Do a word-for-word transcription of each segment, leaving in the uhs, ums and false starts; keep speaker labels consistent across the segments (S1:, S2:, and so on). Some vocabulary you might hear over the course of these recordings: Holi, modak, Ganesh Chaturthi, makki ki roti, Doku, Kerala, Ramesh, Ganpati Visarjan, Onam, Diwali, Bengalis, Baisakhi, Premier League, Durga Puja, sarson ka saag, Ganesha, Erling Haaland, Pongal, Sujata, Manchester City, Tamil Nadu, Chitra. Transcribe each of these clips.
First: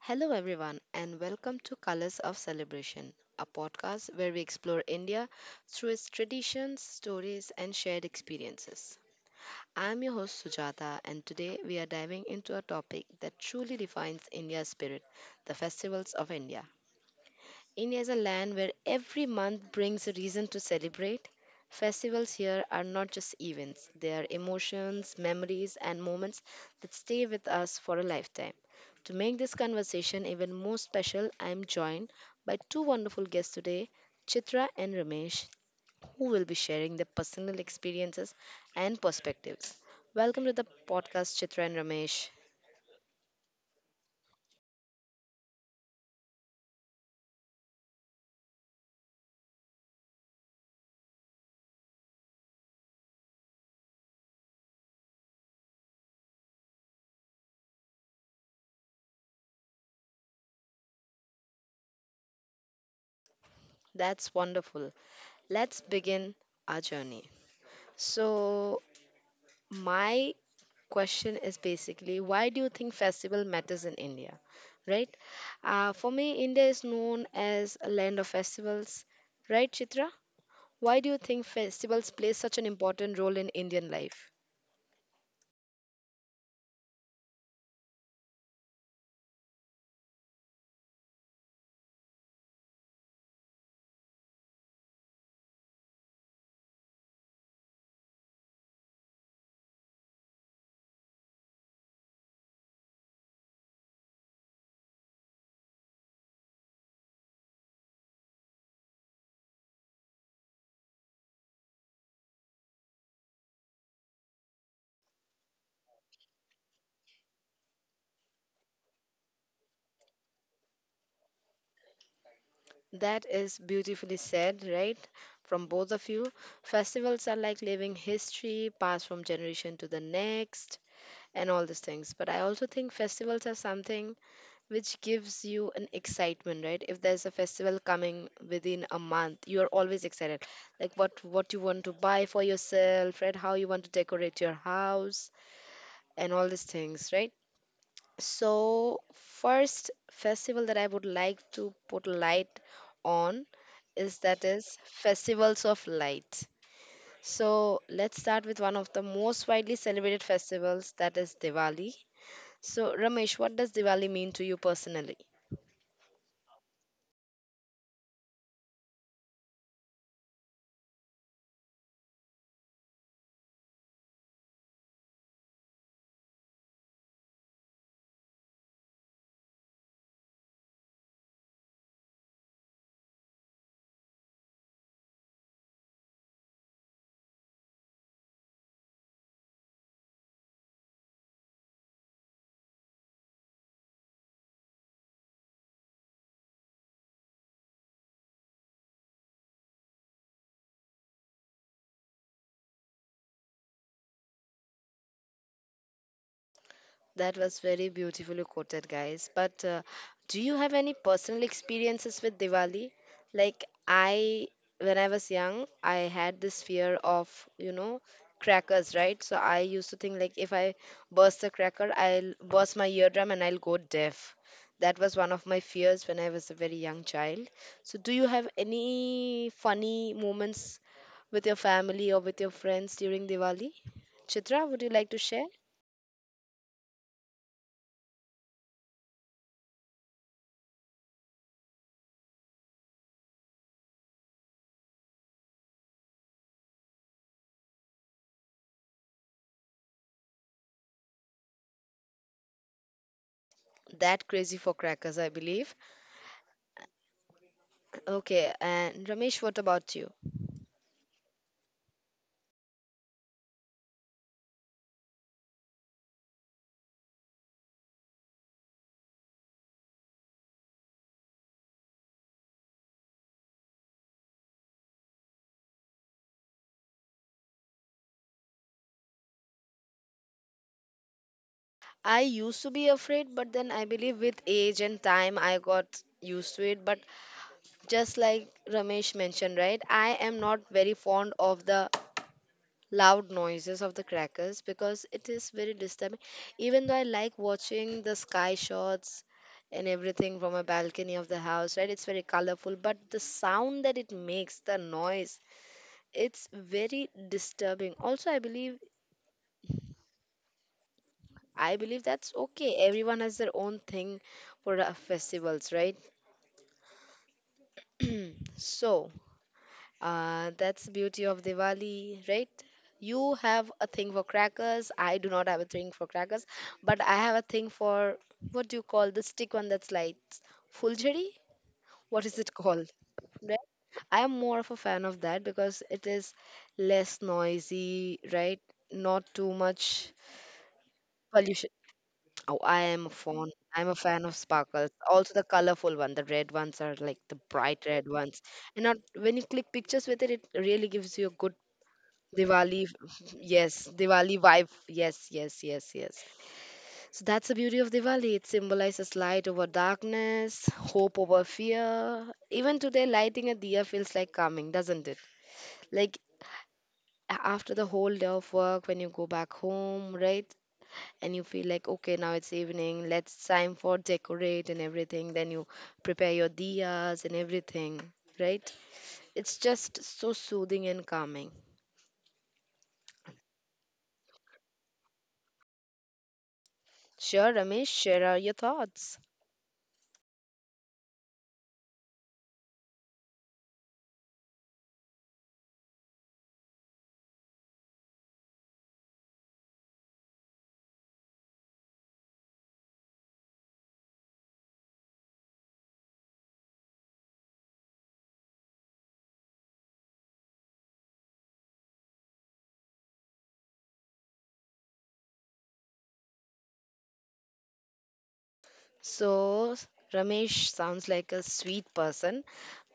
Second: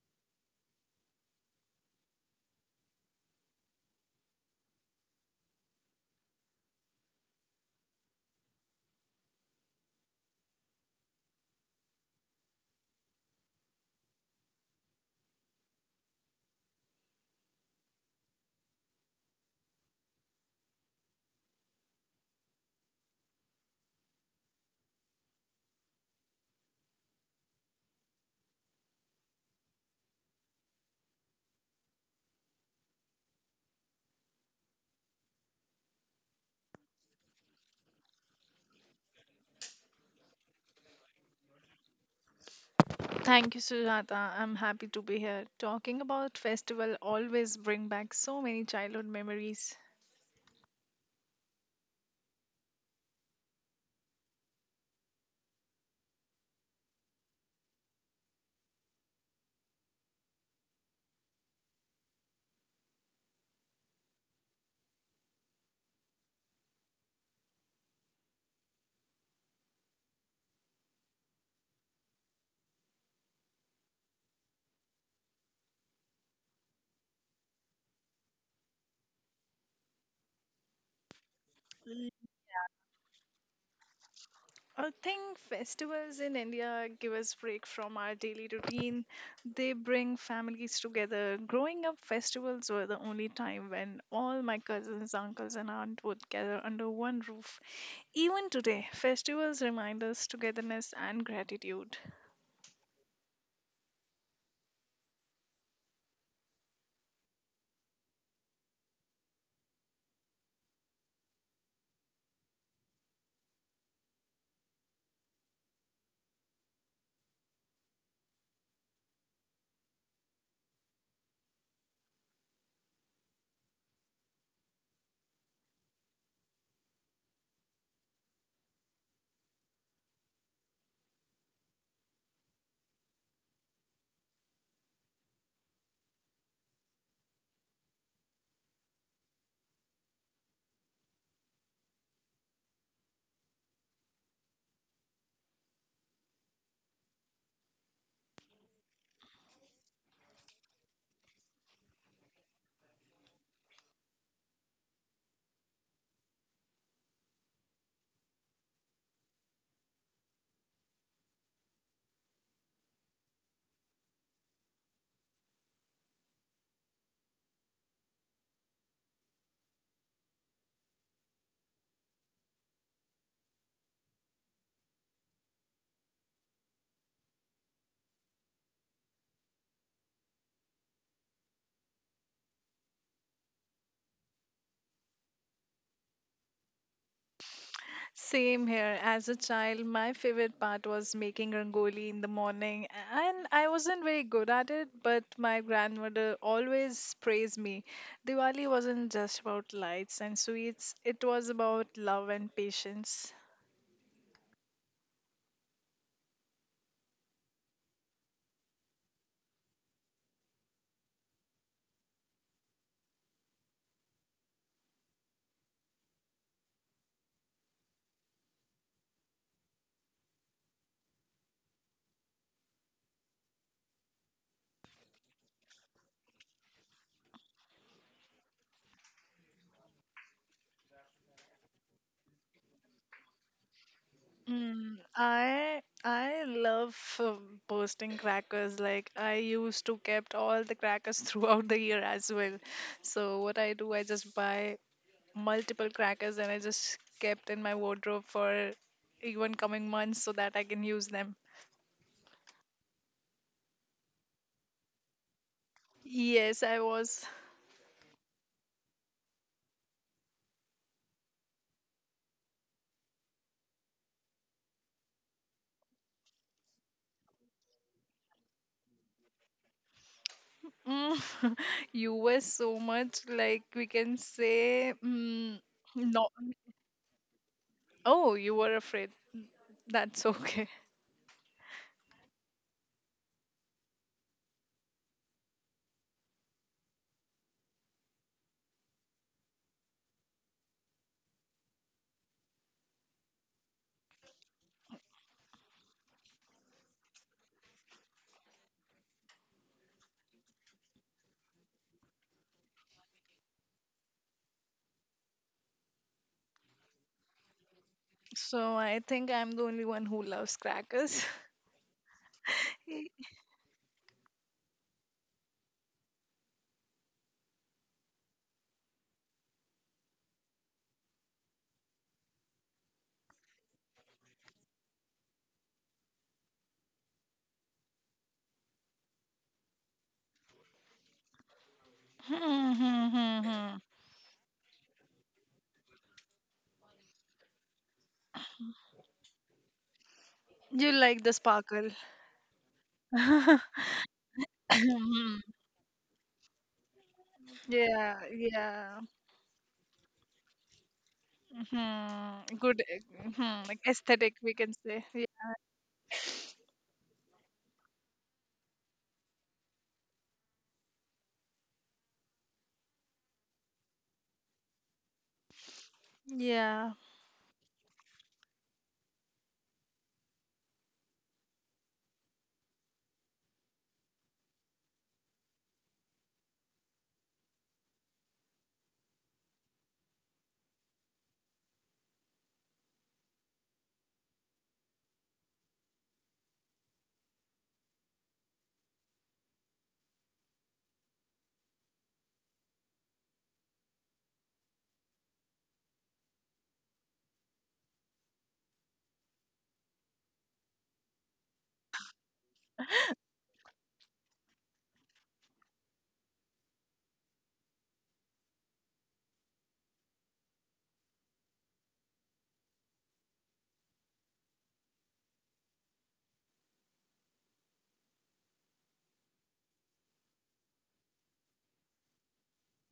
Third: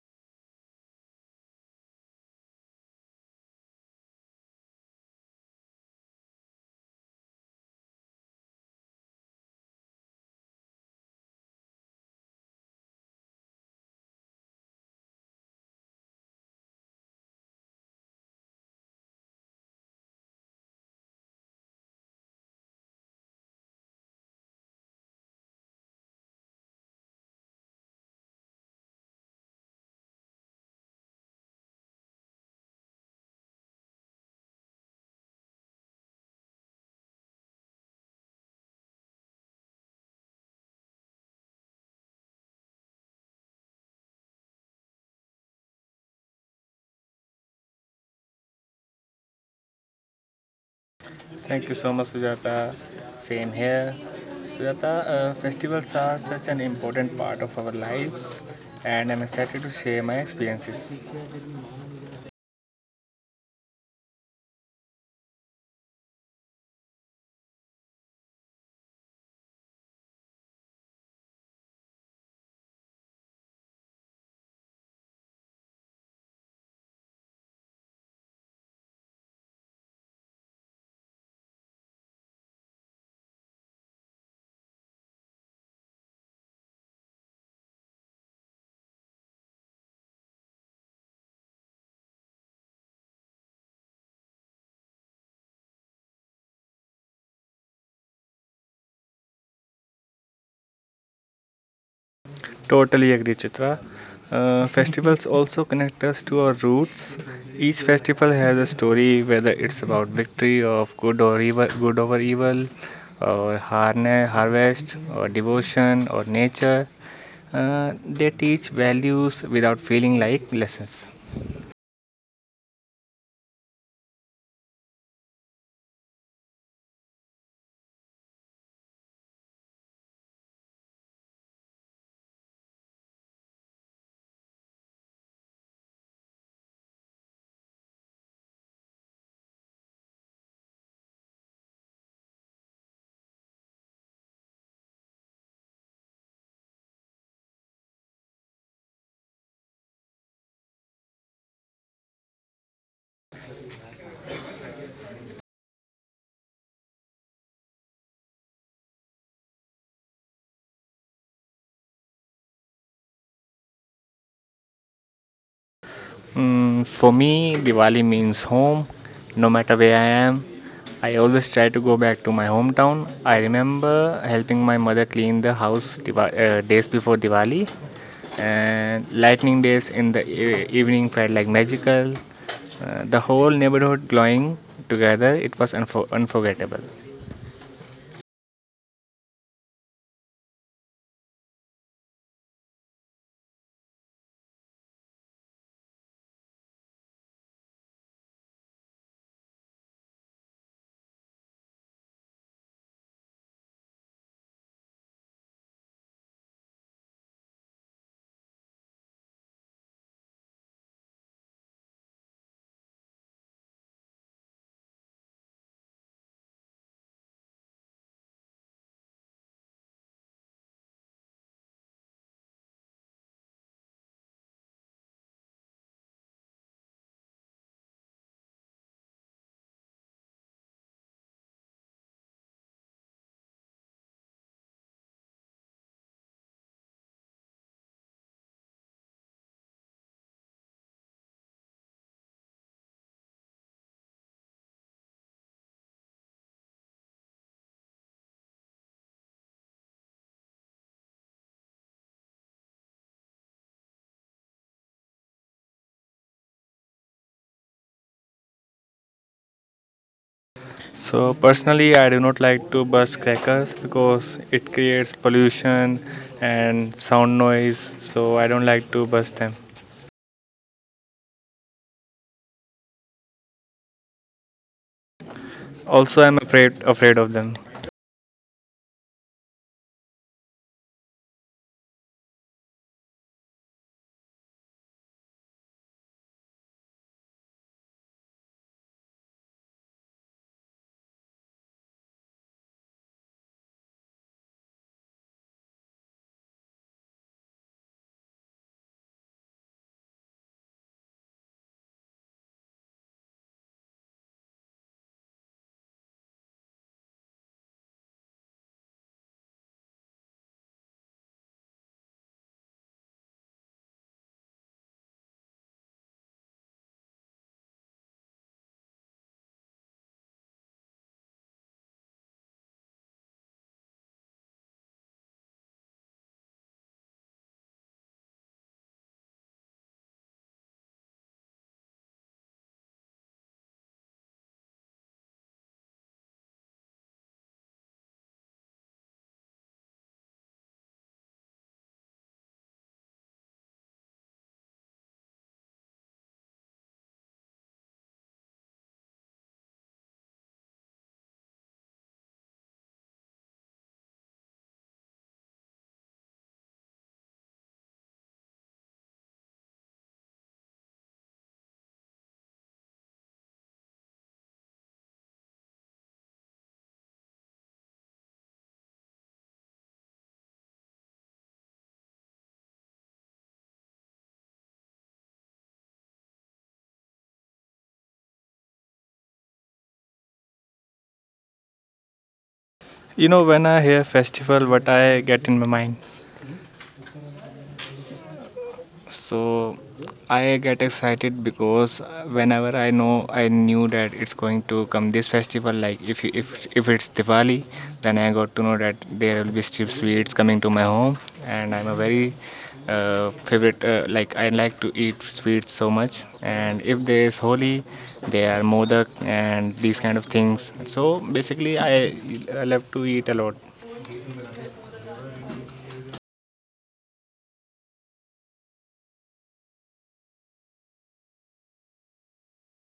S1: Hello, everyone, and welcome to Colors of Celebration, a podcast where we explore India through its traditions, stories, and shared experiences. I'm your host, Sujata, and today we are diving into a topic that truly defines India's spirit, the festivals of India. India is a land where every month brings a reason to celebrate. Festivals here are not just events, they are emotions, memories, and moments that stay with us for a lifetime. To make this conversation even more special, I am joined by two wonderful guests today, Chitra and Ramesh, who will be sharing their personal experiences and perspectives. Welcome to the podcast, Chitra and Ramesh.
S2: Thank you, Sujata. I'm happy to be here. Talking about festival always bring back so many childhood memories.
S3: Thank you so much, Sujata. Same here. Sujata, uh, festivals are such an important part of our lives, and I'm excited to share my experiences.
S1: That's wonderful. Let's begin our journey. So, my question is basically, why do you think festival matters in India, right? Uh, for me, India is known as a land of festivals, right, Chitra? Why do you think festivals
S2: Mm,
S1: play such an important role in Indian life?
S2: I think festivals in India give us break from our daily routine. They bring families together. Growing up, festivals were the only time when all my cousins, uncles, and aunt would gather under one roof. Even today, festivals remind us togetherness and gratitude.
S3: Totally agree, Chitra. Uh, festivals also connect us to our roots. Each festival has a story, whether it's about victory of good or evil, good over evil, or harne- harvest, or devotion, or nature. Uh, they teach values without feeling like lessons.
S1: That is beautifully said, right, from both of you. Festivals are like living history passed from generation to the next, and all these things, but I also think festivals are something which gives you an excitement, right? If there's a festival coming within a month, you're always excited, like what what you want to buy for yourself, right? How you want to decorate your house and all these things, right? So, first festival that I would like to put light on is that is festivals of light. So let's start with one of the most widely celebrated festivals, that is Diwali. So Ramesh, what does Diwali mean to you personally?
S3: Mm, for me, Diwali means home. No matter where I am, I always try to go back to my hometown. I remember helping my mother clean the house diva- uh, days before Diwali, and lightning days in the e- evening felt like magical. Uh, the whole neighborhood glowing together, it was unfor- unforgettable.
S2: Same here. As a child, my favorite part was making rangoli in the morning, and I wasn't very good at it, but my grandmother always praised me. Diwali wasn't just about lights and sweets, it was about love and patience.
S1: That was very beautifully quoted, guys. But uh, do you have any personal experiences with Diwali? Like, I, when I was young, I had this fear of, you know, crackers, right? So I used to think, like, if I burst a cracker, I'll burst my eardrum and I'll go deaf. That was one of my fears when I was a very young child. So, do you have any funny moments with your family or with your friends during Diwali? Chitra, would you
S2: Mm,
S1: like to share?
S2: I I love uh, bursting crackers. Like I used to kept all the crackers throughout the year as well. So what I do, I just buy multiple crackers and I just kept in my wardrobe for even coming months so that I can use them.
S1: That crazy for crackers, I believe.
S2: Yes, I was.
S1: Okay, and Ramesh, what about you?
S3: So, personally, I do not like to burst crackers because it creates pollution and sound noise, so I don't like to burst them.
S2: Mm, you were so much like we can say, mm,
S3: Also,
S2: no.
S3: I'm afraid afraid of them.
S2: Oh, you were afraid. That's okay.
S1: I used to be afraid, but then I believe with age and time I got used to it. But just like Ramesh mentioned, right, I am not very fond of the loud noises of the crackers because it is very disturbing. Even though I like watching the sky shots and everything from a balcony of the house, right, it's very colorful, but the sound that it makes, the noise, it's very disturbing. Also, I believe.
S2: So I think I'm the only one who loves crackers.
S1: I believe that's okay. Everyone has their own thing for uh, festivals, right? So, uh, that's the beauty of Diwali, right? You have a thing for crackers. I do not have a thing for crackers, but I have a thing for, what do you call the stick one that's lights? Fulchari? What is it
S2: Hmm,
S1: called?
S2: hmm, hmm,
S1: Right?
S2: hmm.
S1: I am more of a fan of that because it is less noisy, right? Not too much
S2: You like the
S1: pollution.
S2: sparkle.
S1: Oh, I am a fan.
S2: Yeah,
S1: I'm a fan of sparkles. Also the colorful one. The red ones are like the bright red
S2: yeah.
S1: ones. And not, when you click pictures with it, it really gives you a good
S2: Mhm. Good,
S1: Diwali.
S2: mhm, like
S1: Yes,
S2: aesthetic,
S1: Diwali
S2: we
S1: vibe.
S2: can say.
S1: Yes, yes, yes, yes. So that's the beauty of Diwali. It symbolizes light over darkness, hope over fear. Even today, lighting a diya feels like calming, doesn't it? Like
S2: Yeah.
S1: a- after the whole day of work, when you go back home, right? And you feel like okay, now it's evening, let's time for decorate and everything, then you prepare your diyas and everything, right? It's just so soothing and calming.
S3: You know, when I hear festival, what I get in my mind,
S1: Sure Ramesh, share are your thoughts.
S3: so I get excited because whenever i know I knew that it's going to come this festival. Like if you- if if it's Diwali, then I got to know that there will be still sweets coming to my home, and I'm a very uh, favorite uh, like, I like to eat sweets so much. And if there is Holi, there are modak and these kind of things. So basically, i i love to eat a lot.
S1: So, Ramesh sounds like a sweet person.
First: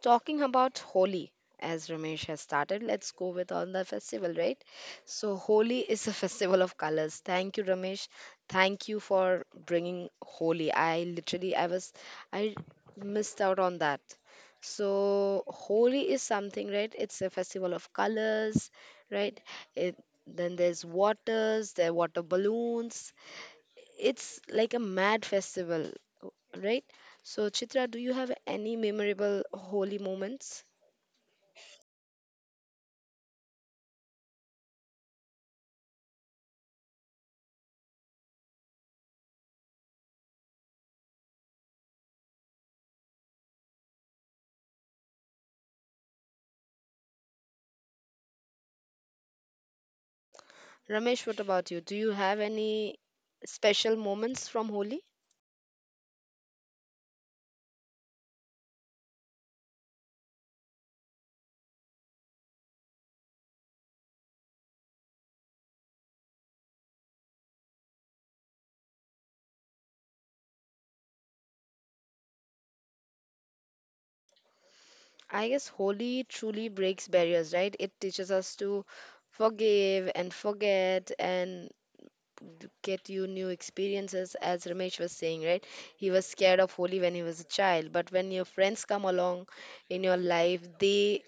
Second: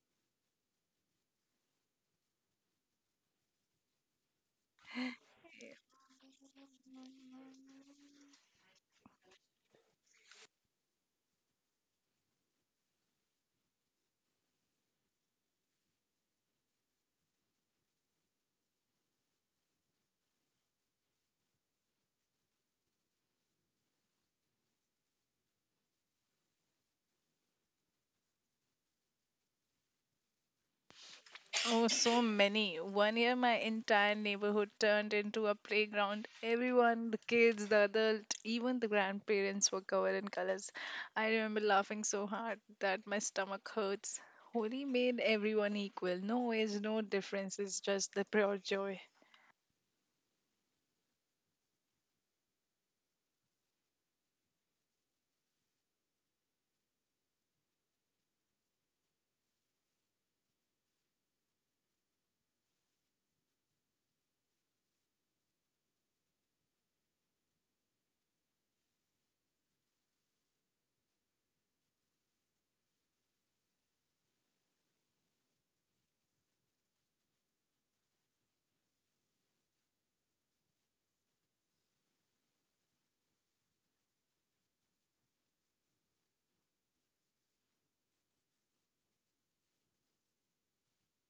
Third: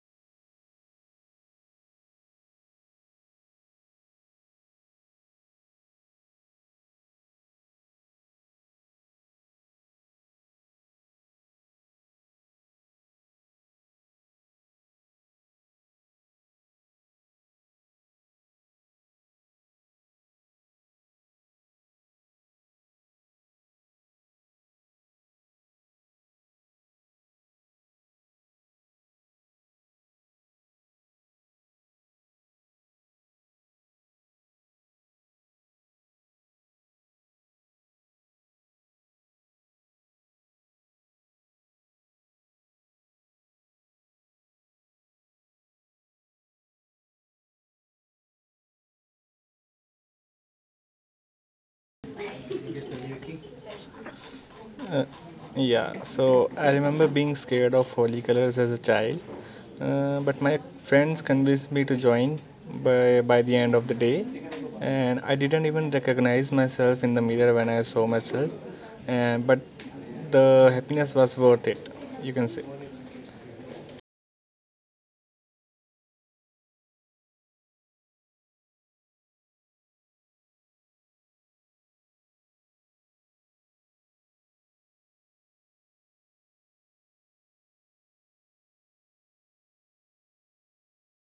S1: Talking about Holi, as Ramesh has started, let's go with on the festival, right? So, Holi is a festival of colors. Thank you, Ramesh. Thank you for bringing Holi. I literally, I was, I missed out on that. So, Holi is something, right? It's a festival of colors, right? It, then there's waters, there are water balloons, it's like a mad festival, right? So, Chitra, do you have any memorable holy moments?
S2: Oh, so many. One year, my entire neighborhood turned into a playground. Everyone, the kids, the adult, even the grandparents were covered in colors. I remember laughing so hard that my stomach hurts. Holi made everyone equal. No age, no differences, just the pure joy.
S1: Ramesh, what about you? Do you have any special moments from Holi?
S3: Yeah, so I remember being scared of holy colors as a child, uh, but my friends convinced me to join by, by the end of the day, and I didn't even recognize myself in the mirror when I saw myself, and but the happiness was worth it. You can say,
S1: I guess Holi truly breaks barriers, right? It teaches us to forgive and forget and d- get you new experiences, as Ramesh was saying, right? He was scared of Holi when he was a child, but when your friends come along in your life, they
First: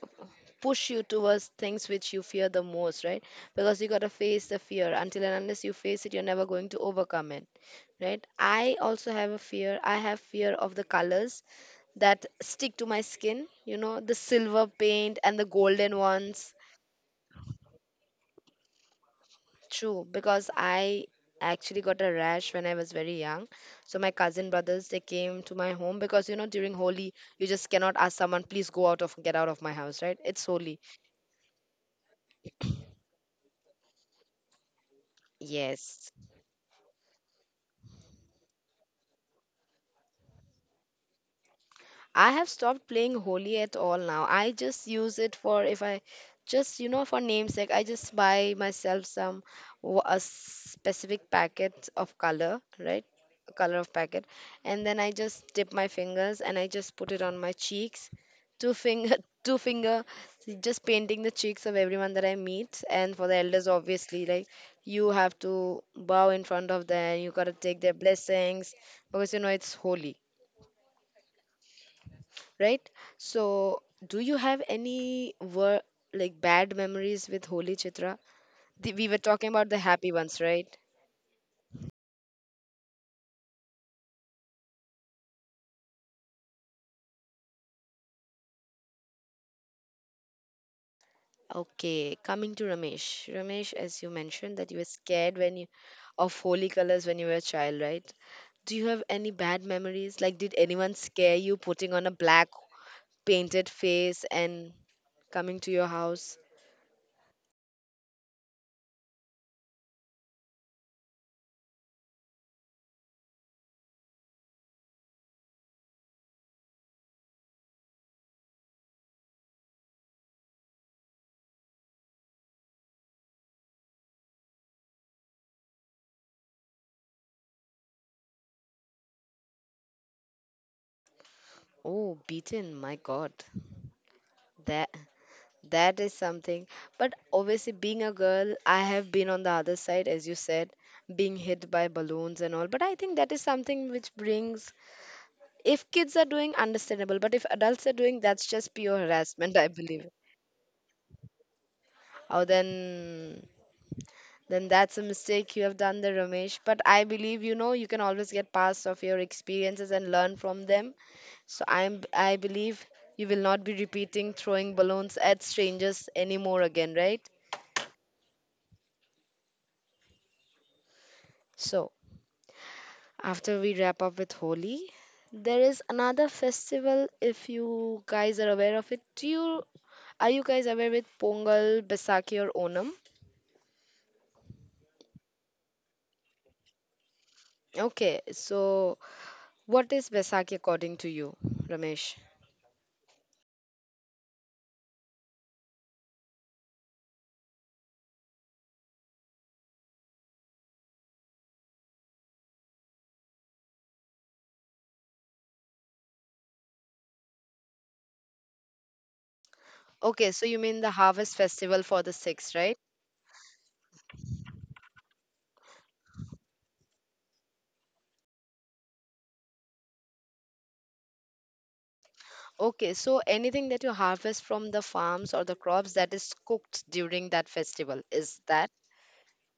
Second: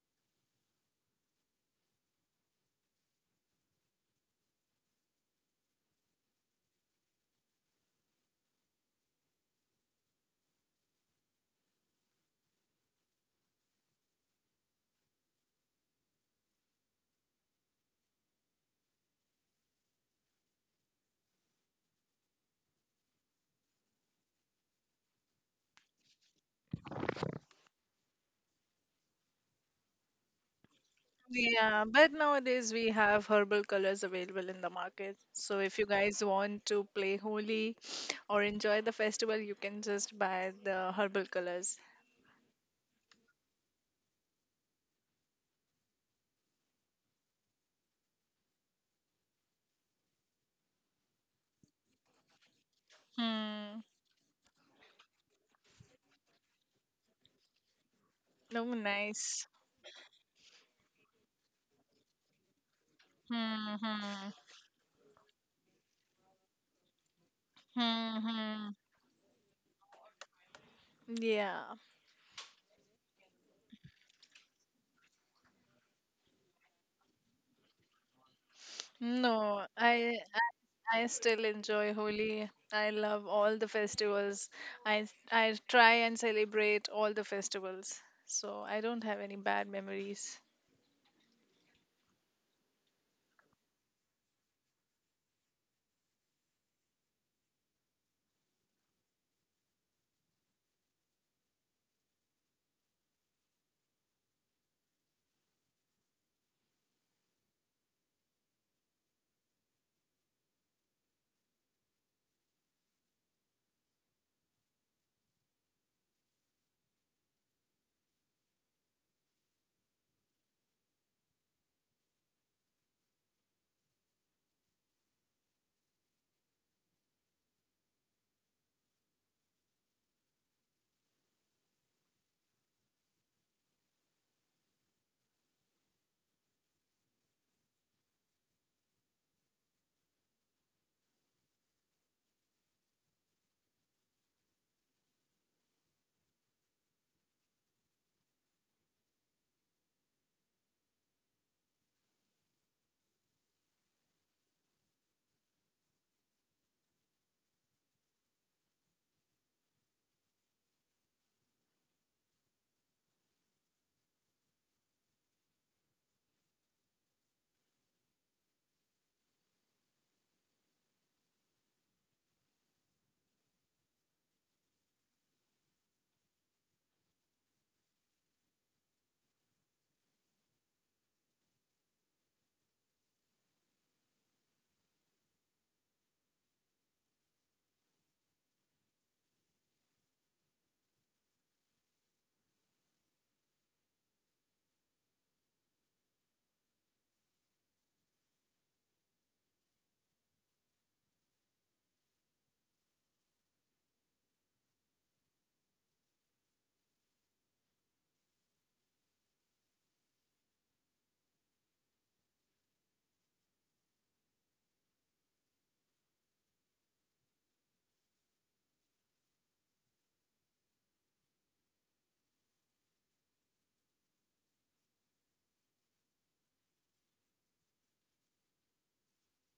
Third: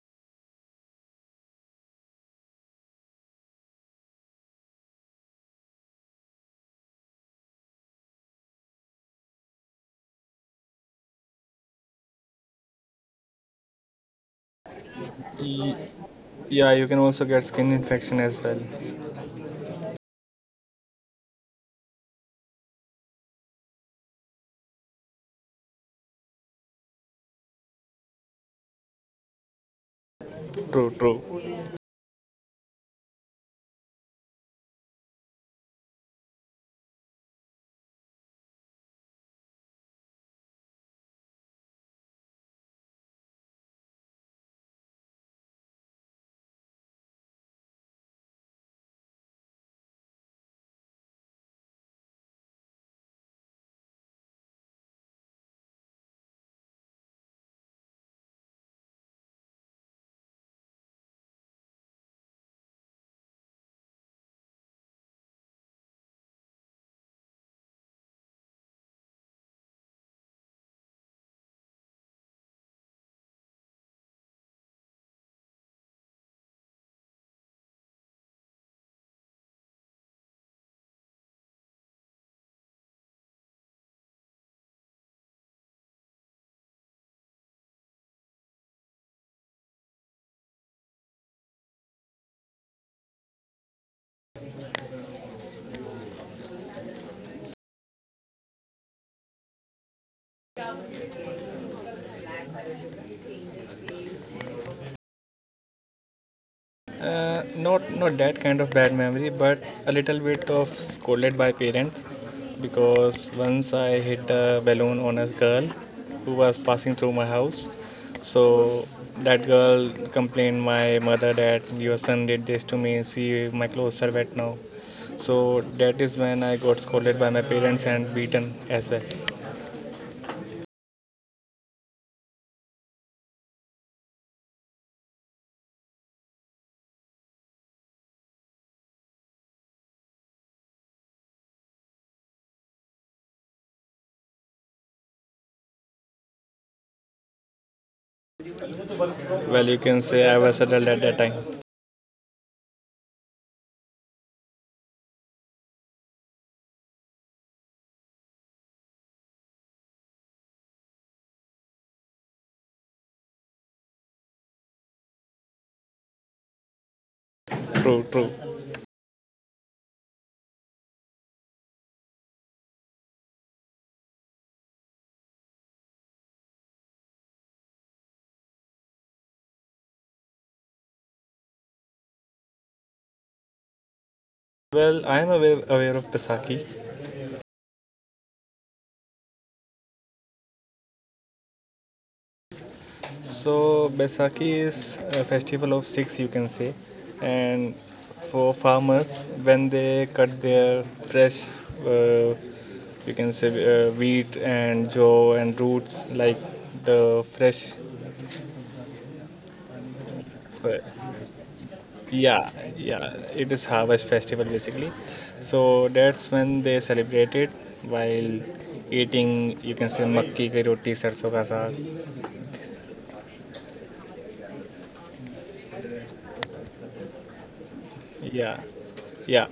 S1: push you towards things which you fear the most, right? Because you got to face the fear. Until and unless you face it, you're never going to overcome it, right? I also have a fear. I have fear of the colors that stick to my skin, you know, the silver paint and the
S3: Ye-
S1: golden ones.
S3: yeah, you can also get skin infection as well.
S1: True, because I actually got a rash when I was very young. So my cousin brothers, they came to my home because you know during Holi you just cannot ask someone please go out of get out of my house, right? It's holy.
S3: True, true.
S2: Yeah, but nowadays we have herbal colors available in the market. So if you
S1: Yes.
S2: guys want to play Holi or enjoy the festival, you can just buy the herbal colors.
S1: I have stopped playing holy at all now. I just use it for if I just you know for namesake. I just buy myself some wa- a specific packet of color, right? A color
S2: Hmm.
S1: of packet, and then I just dip my fingers and I just put it on my cheeks. Two
S2: Oh,
S1: finger,
S2: nice.
S1: two finger, just painting the cheeks of everyone that I meet, and for the elders,
S2: Hmm.
S1: obviously,
S2: Hmm.
S1: like you have to bow in front of them. You gotta take their
S2: Hmm, hmm.
S1: blessings because you know it's holy,
S2: Yeah.
S1: right? So, do you have any wor- like bad memories with Holi, Chitra? The, we were talking
S2: No,
S1: about the happy
S2: I
S1: ones, right?
S2: I I still enjoy Holi. I love all the festivals. I I try and celebrate all the festivals. So I don't have any bad memories.
S1: Okay, coming to Ramesh. Ramesh, as you mentioned that you were scared when you of holy colors when you were a child, right? Do you have any bad memories? Like, did anyone scare you putting on a black painted face and coming to your house?
S3: Uh, not not that kind of bad memory, but a little bit of scolded by parents because once I hit a balloon on a girl who was passing through my house. So that girl complained my mother that your son did this to me. See, my clothes are wet now. So that is when I got scolded by my parents and beaten as well.
S1: Oh, beaten! My God, that. That is something. But obviously, being a girl, I have been on the other side, as you said, being hit by balloons and all. But I think that is something which brings, if kids are doing, understandable. But if adults are doing, that's just pure harassment, I
S3: Well, you can
S1: believe.
S3: say I was adult at that time.
S1: Oh, then. Then that's a mistake you have done there, Ramesh. But I believe you know you can always get past of your experiences and learn from them. So I'm I believe you will not be repeating throwing balloons at strangers anymore again, right?
S3: True, true.
S1: So after we wrap up with Holi, there is another festival if you guys are aware of it. Do you are you guys aware with Pongal, Baisakhi or Onam?
S3: Well, I am aware, aware of Pisaki.
S1: Okay, so what is Baisakhi according to you, Ramesh?
S3: So Baisakhi is a festival of six, you can say, and for farmers when they cut their fresh, uh, you can say uh, wheat and jaw and roots like the fresh.
S1: Okay, so you mean the
S3: uh,
S1: harvest festival for the six, right?
S3: Yeah, yeah, it is harvest festival basically. So that's when they celebrate it while eating. You can say makki ki roti, sarson ka saag.
S1: Okay, so anything that you harvest from the farms or the crops that is cooked during that festival, is
S3: Yeah,
S1: that?
S3: yeah.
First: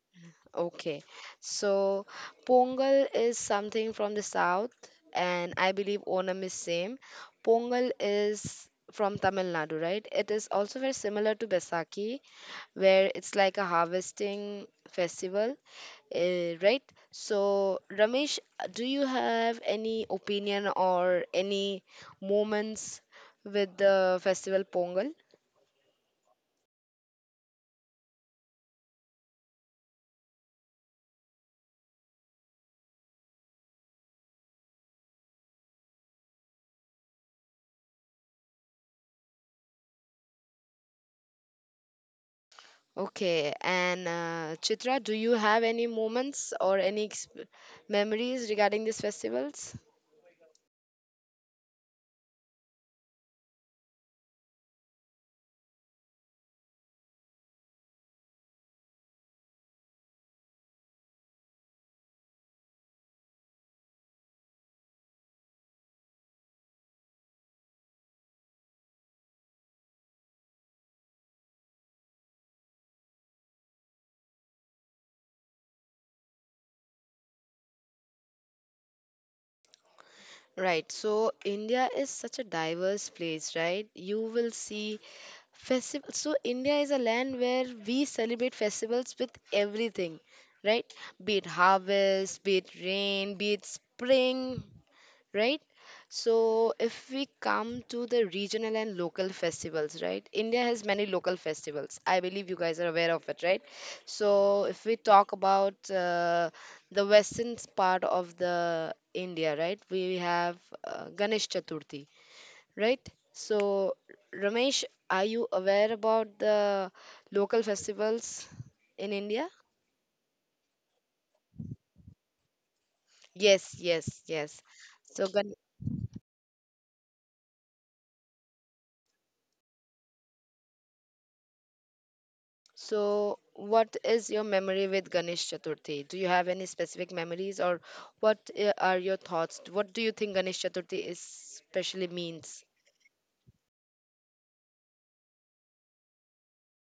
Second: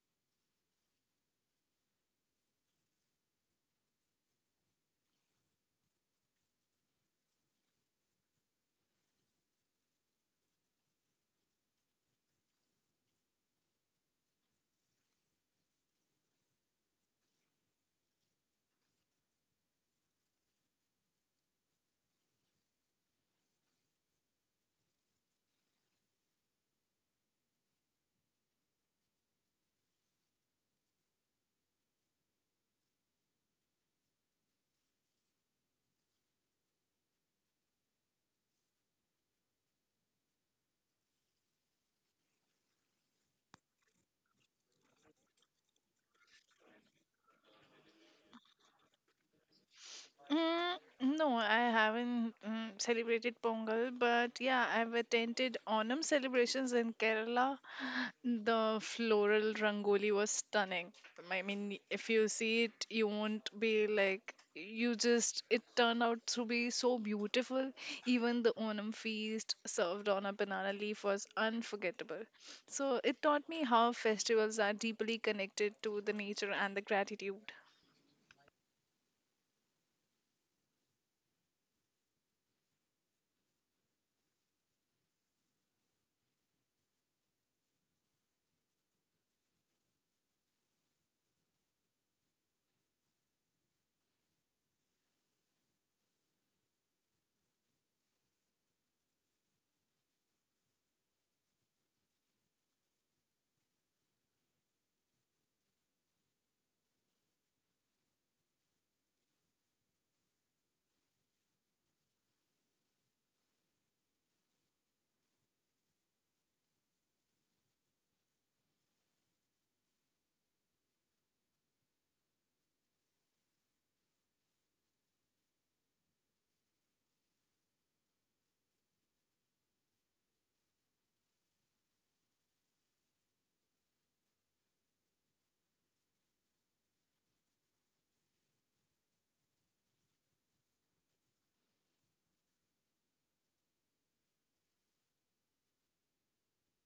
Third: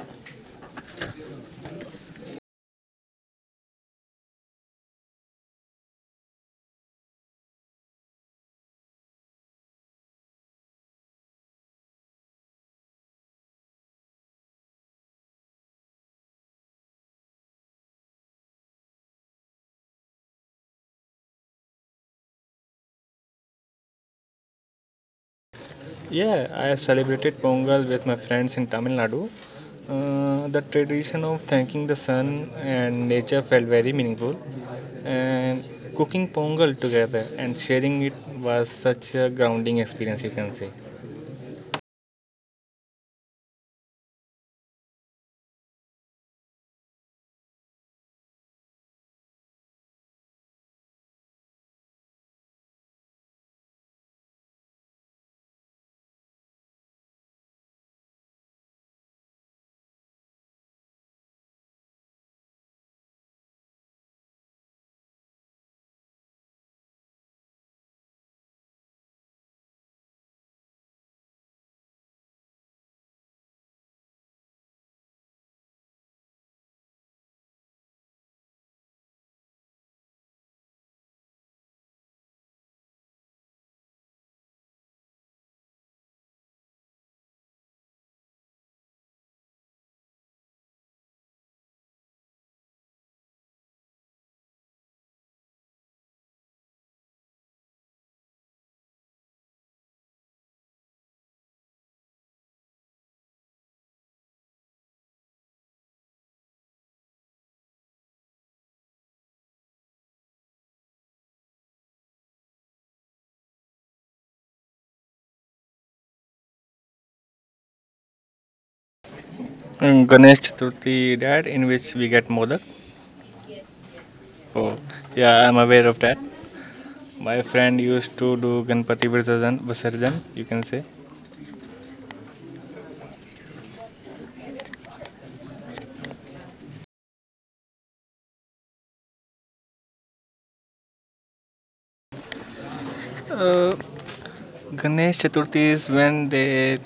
S1: Okay, so Pongal is something from the south, and I believe Onam is same. Pongal is from Tamil Nadu, right? It is also very similar to Baisakhi, where it's like a harvesting festival, eh, right? So, Ramesh, do you have any opinion or any moments with the festival Pongal?
S3: Yeah, I have celebrated Pongal with my friends in Tamil Nadu. Uh, the tradition of thanking the sun and nature felt very meaningful, and cooking Pongal together and sharing it was such a grounding experience, you can say.
S1: Okay, and uh, Chitra, do you have any moments or any exp- memories regarding these festivals?
S2: Mm, no, I haven't mm, celebrated Pongal, but yeah, I've attended Onam celebrations in Kerala. The floral rangoli was stunning. I mean, if you see it, you won't be like, you just, it turned out to be so beautiful. Even the Onam feast served on a banana leaf was unforgettable. So it taught me how festivals are deeply connected to the nature and the gratitude.
S1: Right, so India is such a diverse place, right? You will see festivals. So India is a land where we celebrate festivals with everything, right? Be it harvest, be it rain, be it spring, right? So, if we come to the regional and local festivals, right? India has many local festivals. I believe you guys are aware of it, right? So, if we talk about uh, the western part of the India, right? We have uh, Ganesh Chaturthi, right? So, Ramesh, are you aware about the local festivals in India?
S3: Um, Ganesh Chaturthi, that in which we get modak.
S1: Yes, yes, yes.
S3: Oh,
S1: So,
S3: yeah, I'm aware of that. My friend used to do Ganpati Visarjan, Visarjan, you can say.
S1: so, what is your memory with Ganesh Chaturthi? Do you have any specific memories, or what uh, are your thoughts? What do you think Ganesh Chaturthi is specially means?
S3: Uh, Ganesh Chaturthi is when they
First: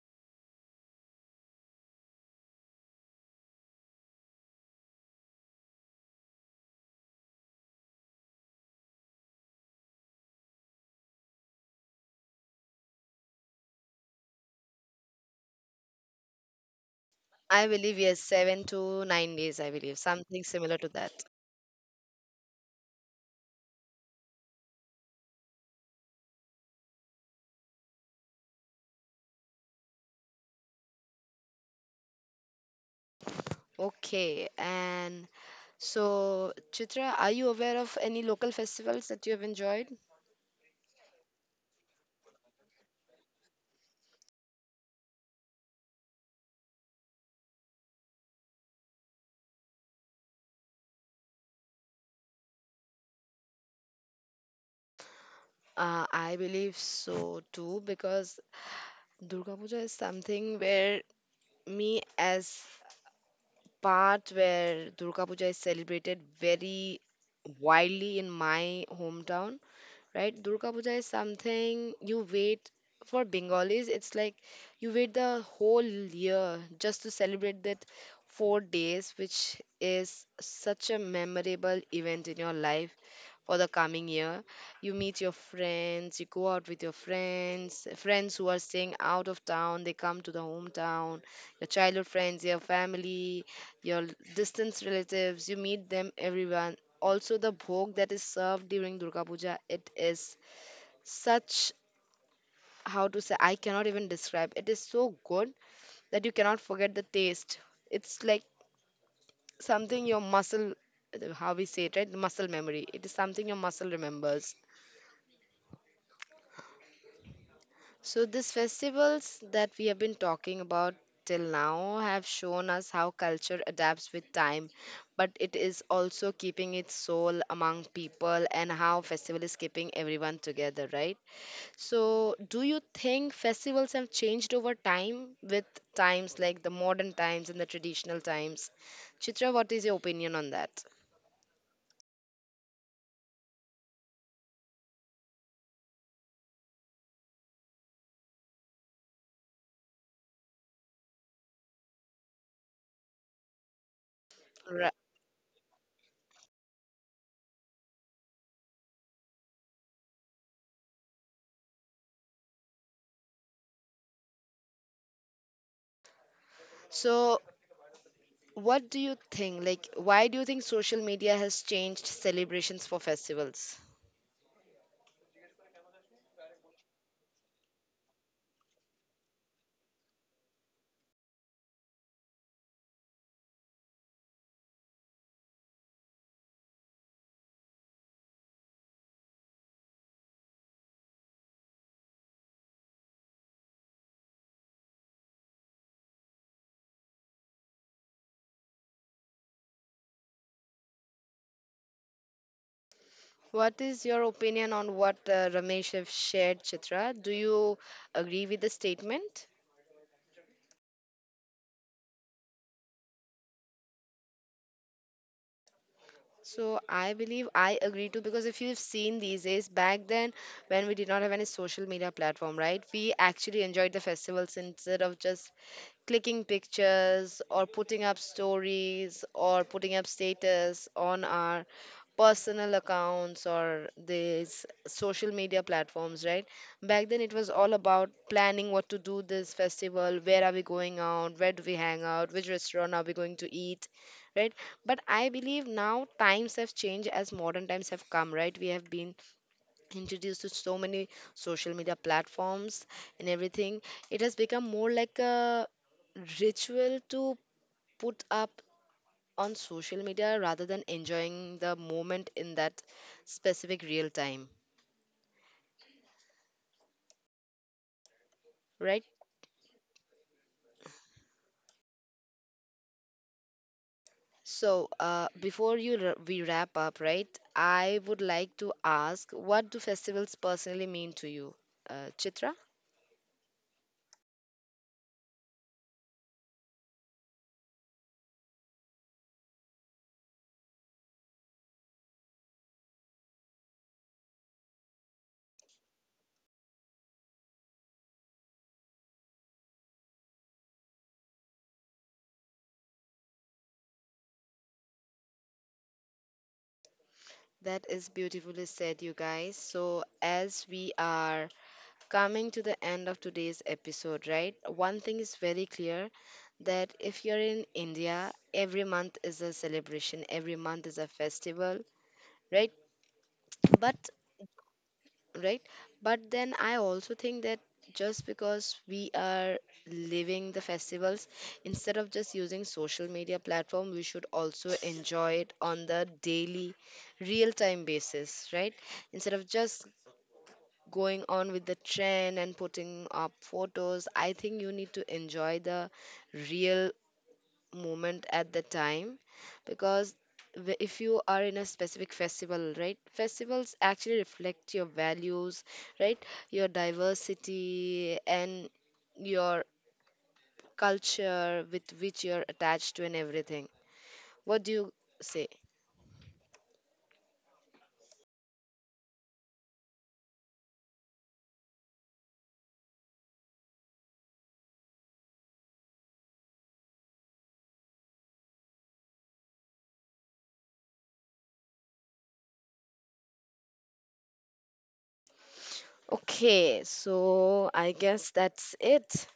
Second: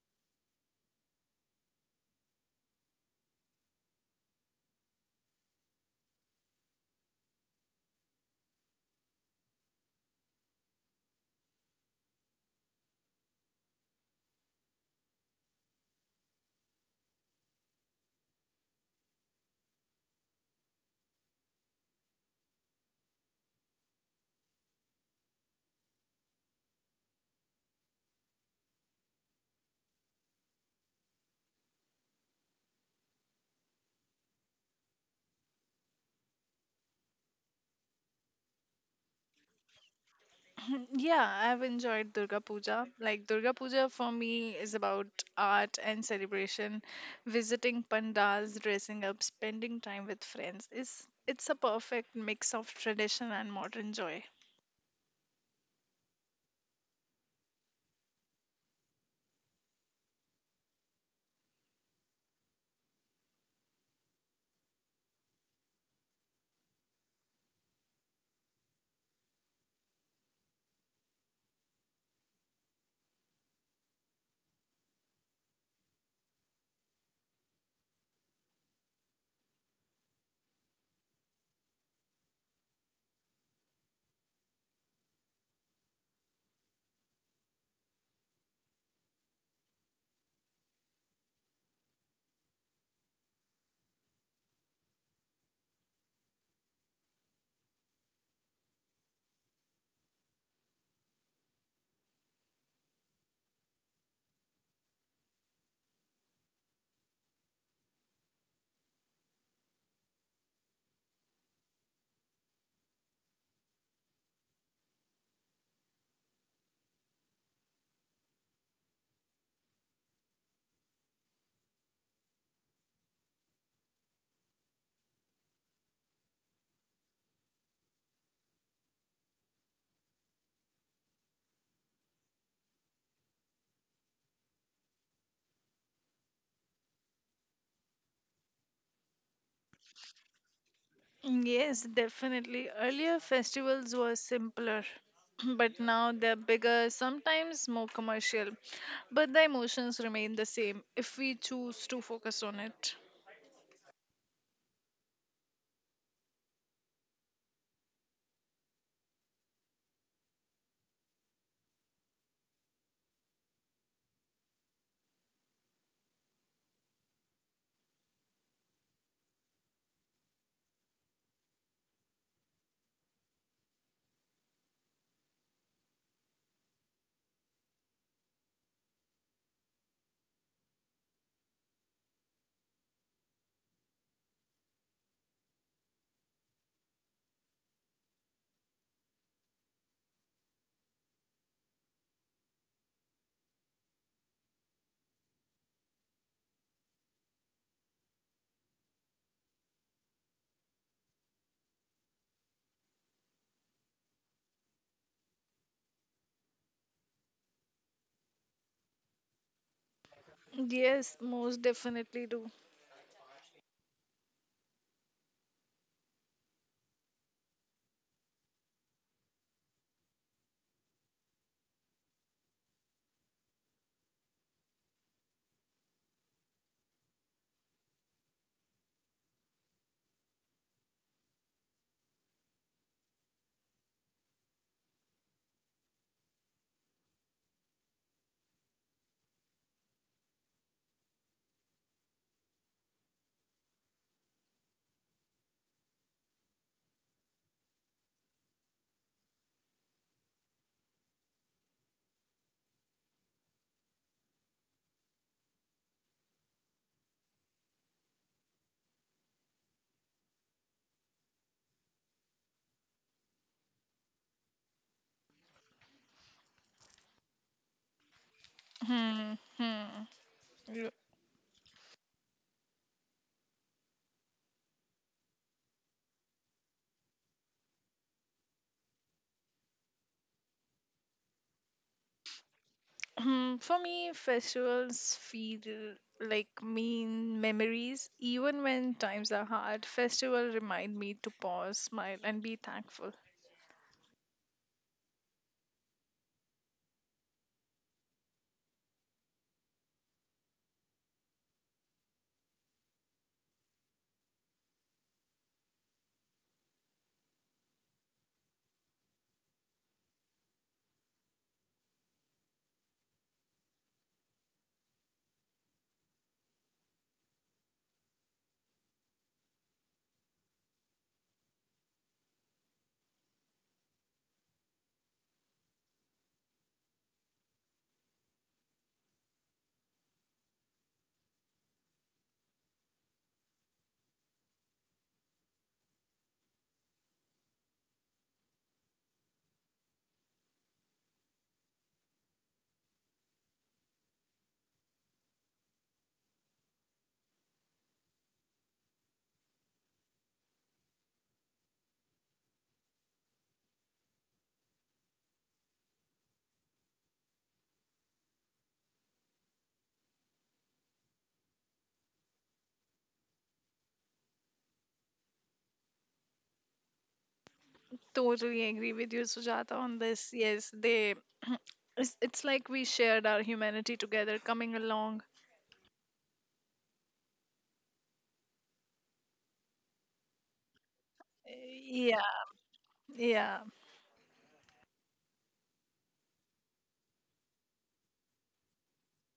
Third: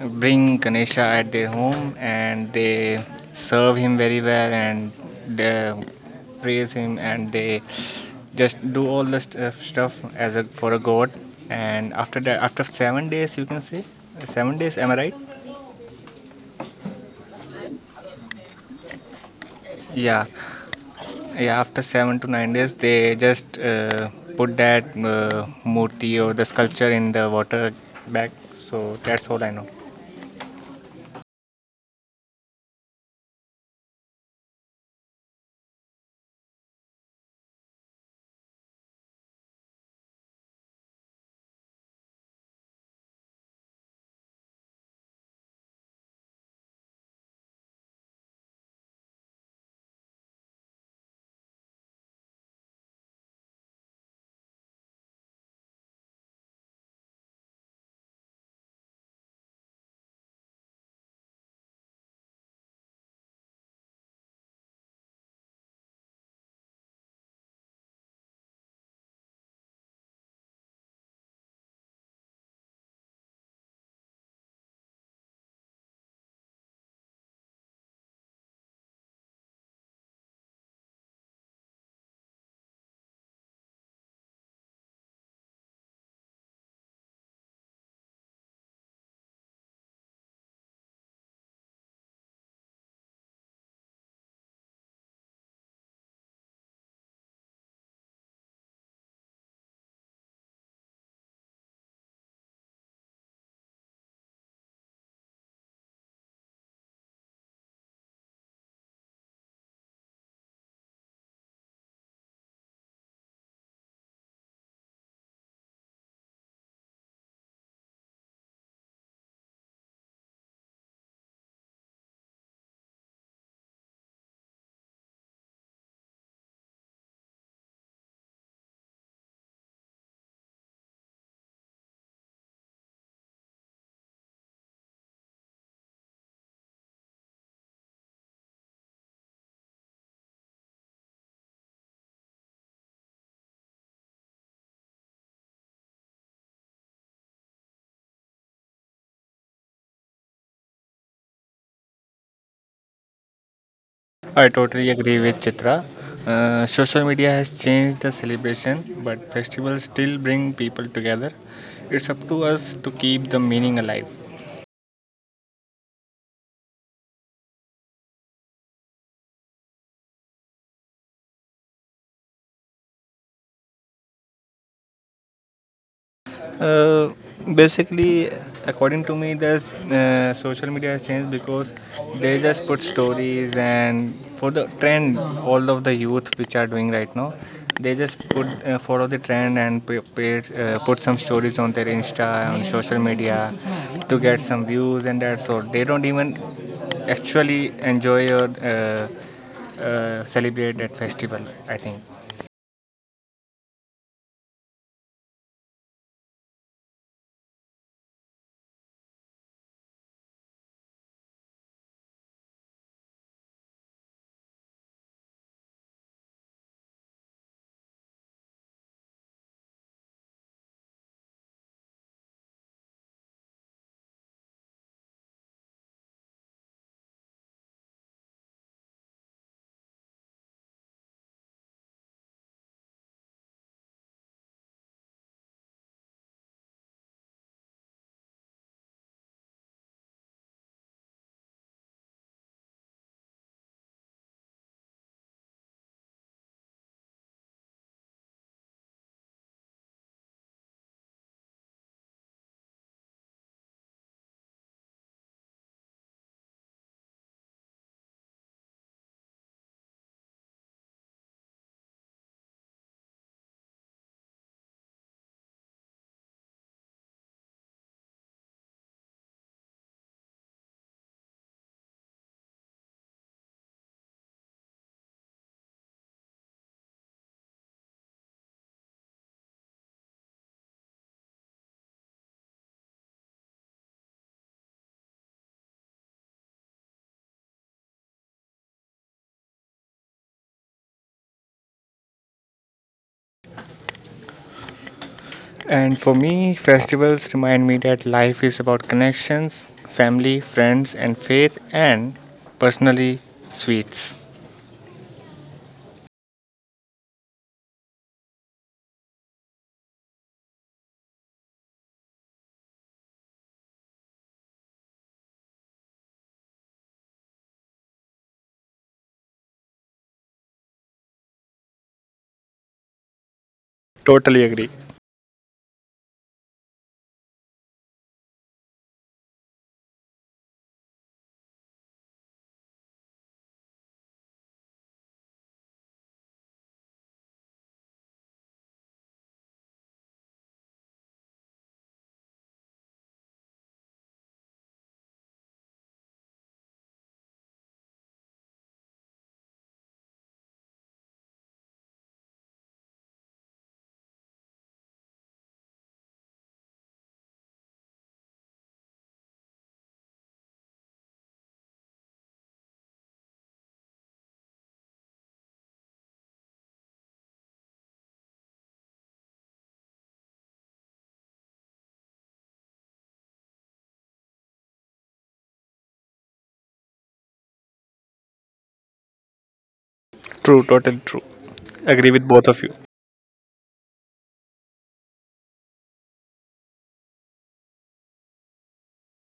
S3: bring Ganesha at their home, and they serve him very well, and they praise him, and they just do all the st- uh, stuff as a for a god. And after that, after seven days, you can say. Seven days, am I right?
S1: I believe yes, seven to nine days, I believe,
S3: Yeah,
S1: something similar to that.
S3: yeah, after seven to nine days, they just uh, put that uh, murti or the sculpture in the water bag. So that's all I know.
S1: Okay, and so Chitra, are you aware of any local festivals that you have enjoyed?
S2: Mm, yeah, I've enjoyed Durga Puja. Like, Durga Puja for me is about art and celebration. Visiting pandals, dressing up, spending time with friends is it's a perfect mix of tradition and modern joy.
S1: Uh, I believe so too, because Durga Puja is something where me as part where Durga Puja is celebrated very widely in my hometown, right? Durga Puja is something you wait for Bengalis. It's like you wait the whole year just to celebrate that four days, which is such a memorable event in your life for the coming year. You meet your friends, you go out with your friends, friends who are staying out of town, they come to the hometown, your childhood friends, your family, your distant relatives, you meet them, everyone. Also, the bhog that is served during Durga Puja, it is such, how to say, I cannot even describe. It is so good that you cannot forget the taste. It's like something your muscle, how we say it, right? Muscle memory. It is something your muscle remembers. So, these festivals that we have been talking about till now have shown us how culture adapts with time, but it is also keeping its soul among people and how festival is keeping everyone together, right? So, do you think festivals have changed over time with times like the modern times and the traditional times? Chitra, what is your opinion on that?
S2: Mm, yes, definitely. Earlier festivals were simpler, but now they're bigger, sometimes more commercial. But the emotions remain the same if we choose to focus on it.
S3: I totally
S1: Right.
S3: agree with Chitra. Uh, social media has changed the celebration, but festivals still bring people together. It's up to us to keep the meaning alive.
S1: So, what do you think? Like, why do you think social media has changed celebrations for festivals?
S3: Uh, Basically, according to me, the uh, social media has changed because they just put stories and for the trend, all of the youth which are doing right now, they just put uh, follow the trend and pay, pay, uh, put some stories on their Insta on social media to get some views, and that's all. They don't even actually enjoy or uh, uh, celebrate that festival, I think.
S1: What is your opinion on what uh, Ramesh have shared, Chitra? Do you agree with the statement?
S2: Yes, most definitely do.
S1: So I believe I agree too, because if you've seen these days, back then when we did not have any social media platform, right? We actually enjoyed the festivals instead of just clicking pictures or putting up stories or putting up status on our personal accounts or these social media platforms, right? Back then it was all about planning what to do this festival, where are we going out, where do we hang out, which restaurant are we going to eat, right? But I believe now times have changed, as modern times have come, right? We have been introduced to so many social media platforms and everything. It has become more like a ritual to put up on social media rather than enjoying the moment in that specific real time, right?
S2: Hmm, hmm, yeah.
S1: So uh, before you r- we wrap up, right, I would like to ask, what do festivals personally mean to you, uh, Chitra?
S2: Hmm, for me, festivals feel like mean memories. Even when times are hard, festival remind me to pause, smile, and be thankful.
S3: And for me, festivals remind me that life is about connections, family, friends, and faith, and personally, sweets.
S1: That is beautifully said, you guys. So, as we are coming to the end of today's episode, right? One thing is very clear, that if you're in India, every month is a celebration, every month is a festival, right? But
S3: Totally agree.
S1: right, but then I also think that just because we are living the festivals instead of just using social media platform, we should also enjoy it on the daily real time basis, right? Instead of just going on with the trend and putting up photos, I think you need to enjoy the real moment at the time, because w- if you are in a specific festival, right, festivals actually reflect your values, right, your diversity and your culture with which you're attached to and everything. What do you say?
S2: Totally agree with you, Sujata, on this. Yes, they. It's, it's like we shared our humanity together, coming along.
S3: True, totally true. Agree
S2: Yeah,
S3: with both of you.
S2: yeah.
S1: Okay, so I guess that's it,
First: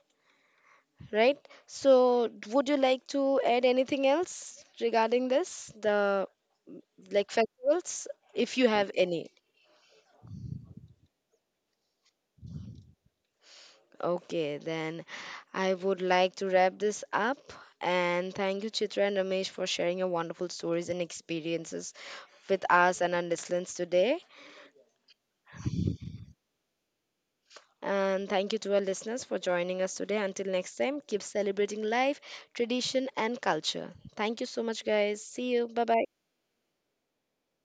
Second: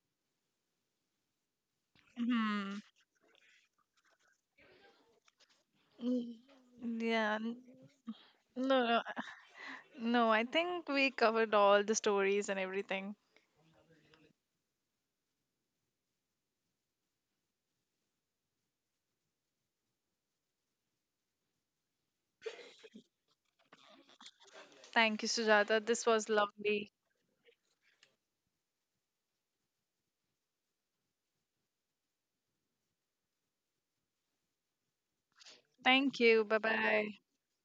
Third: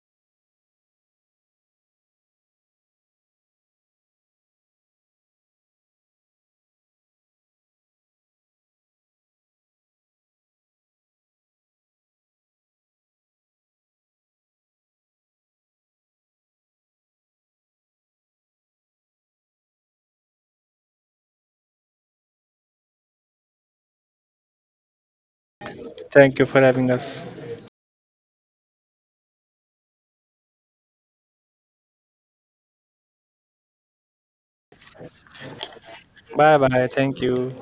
S1: right? So would you
S2: Hmm.
S1: like to add anything else regarding this, the,
S2: Mm,
S1: like,
S2: yeah. n-
S1: festivals, if you
S2: No,
S1: have
S2: no,
S1: any?
S2: no, I think we covered all the stories and everything.
S1: Okay, then I would like to wrap this up. And thank you, Chitra and Ramesh, for sharing your wonderful stories and experiences with us and our listeners today.
S2: Thank you, Sujata. This was
S3: Thank you for
S2: lovely.
S3: having us.
S1: And thank you to our listeners for joining us today. Until next time, keep celebrating life, tradition, and culture. Thank you so much, guys. See you. Bye bye.
S2: Thank you. Bye
S3: Bye bye.
S2: bye.
S3: Thank you.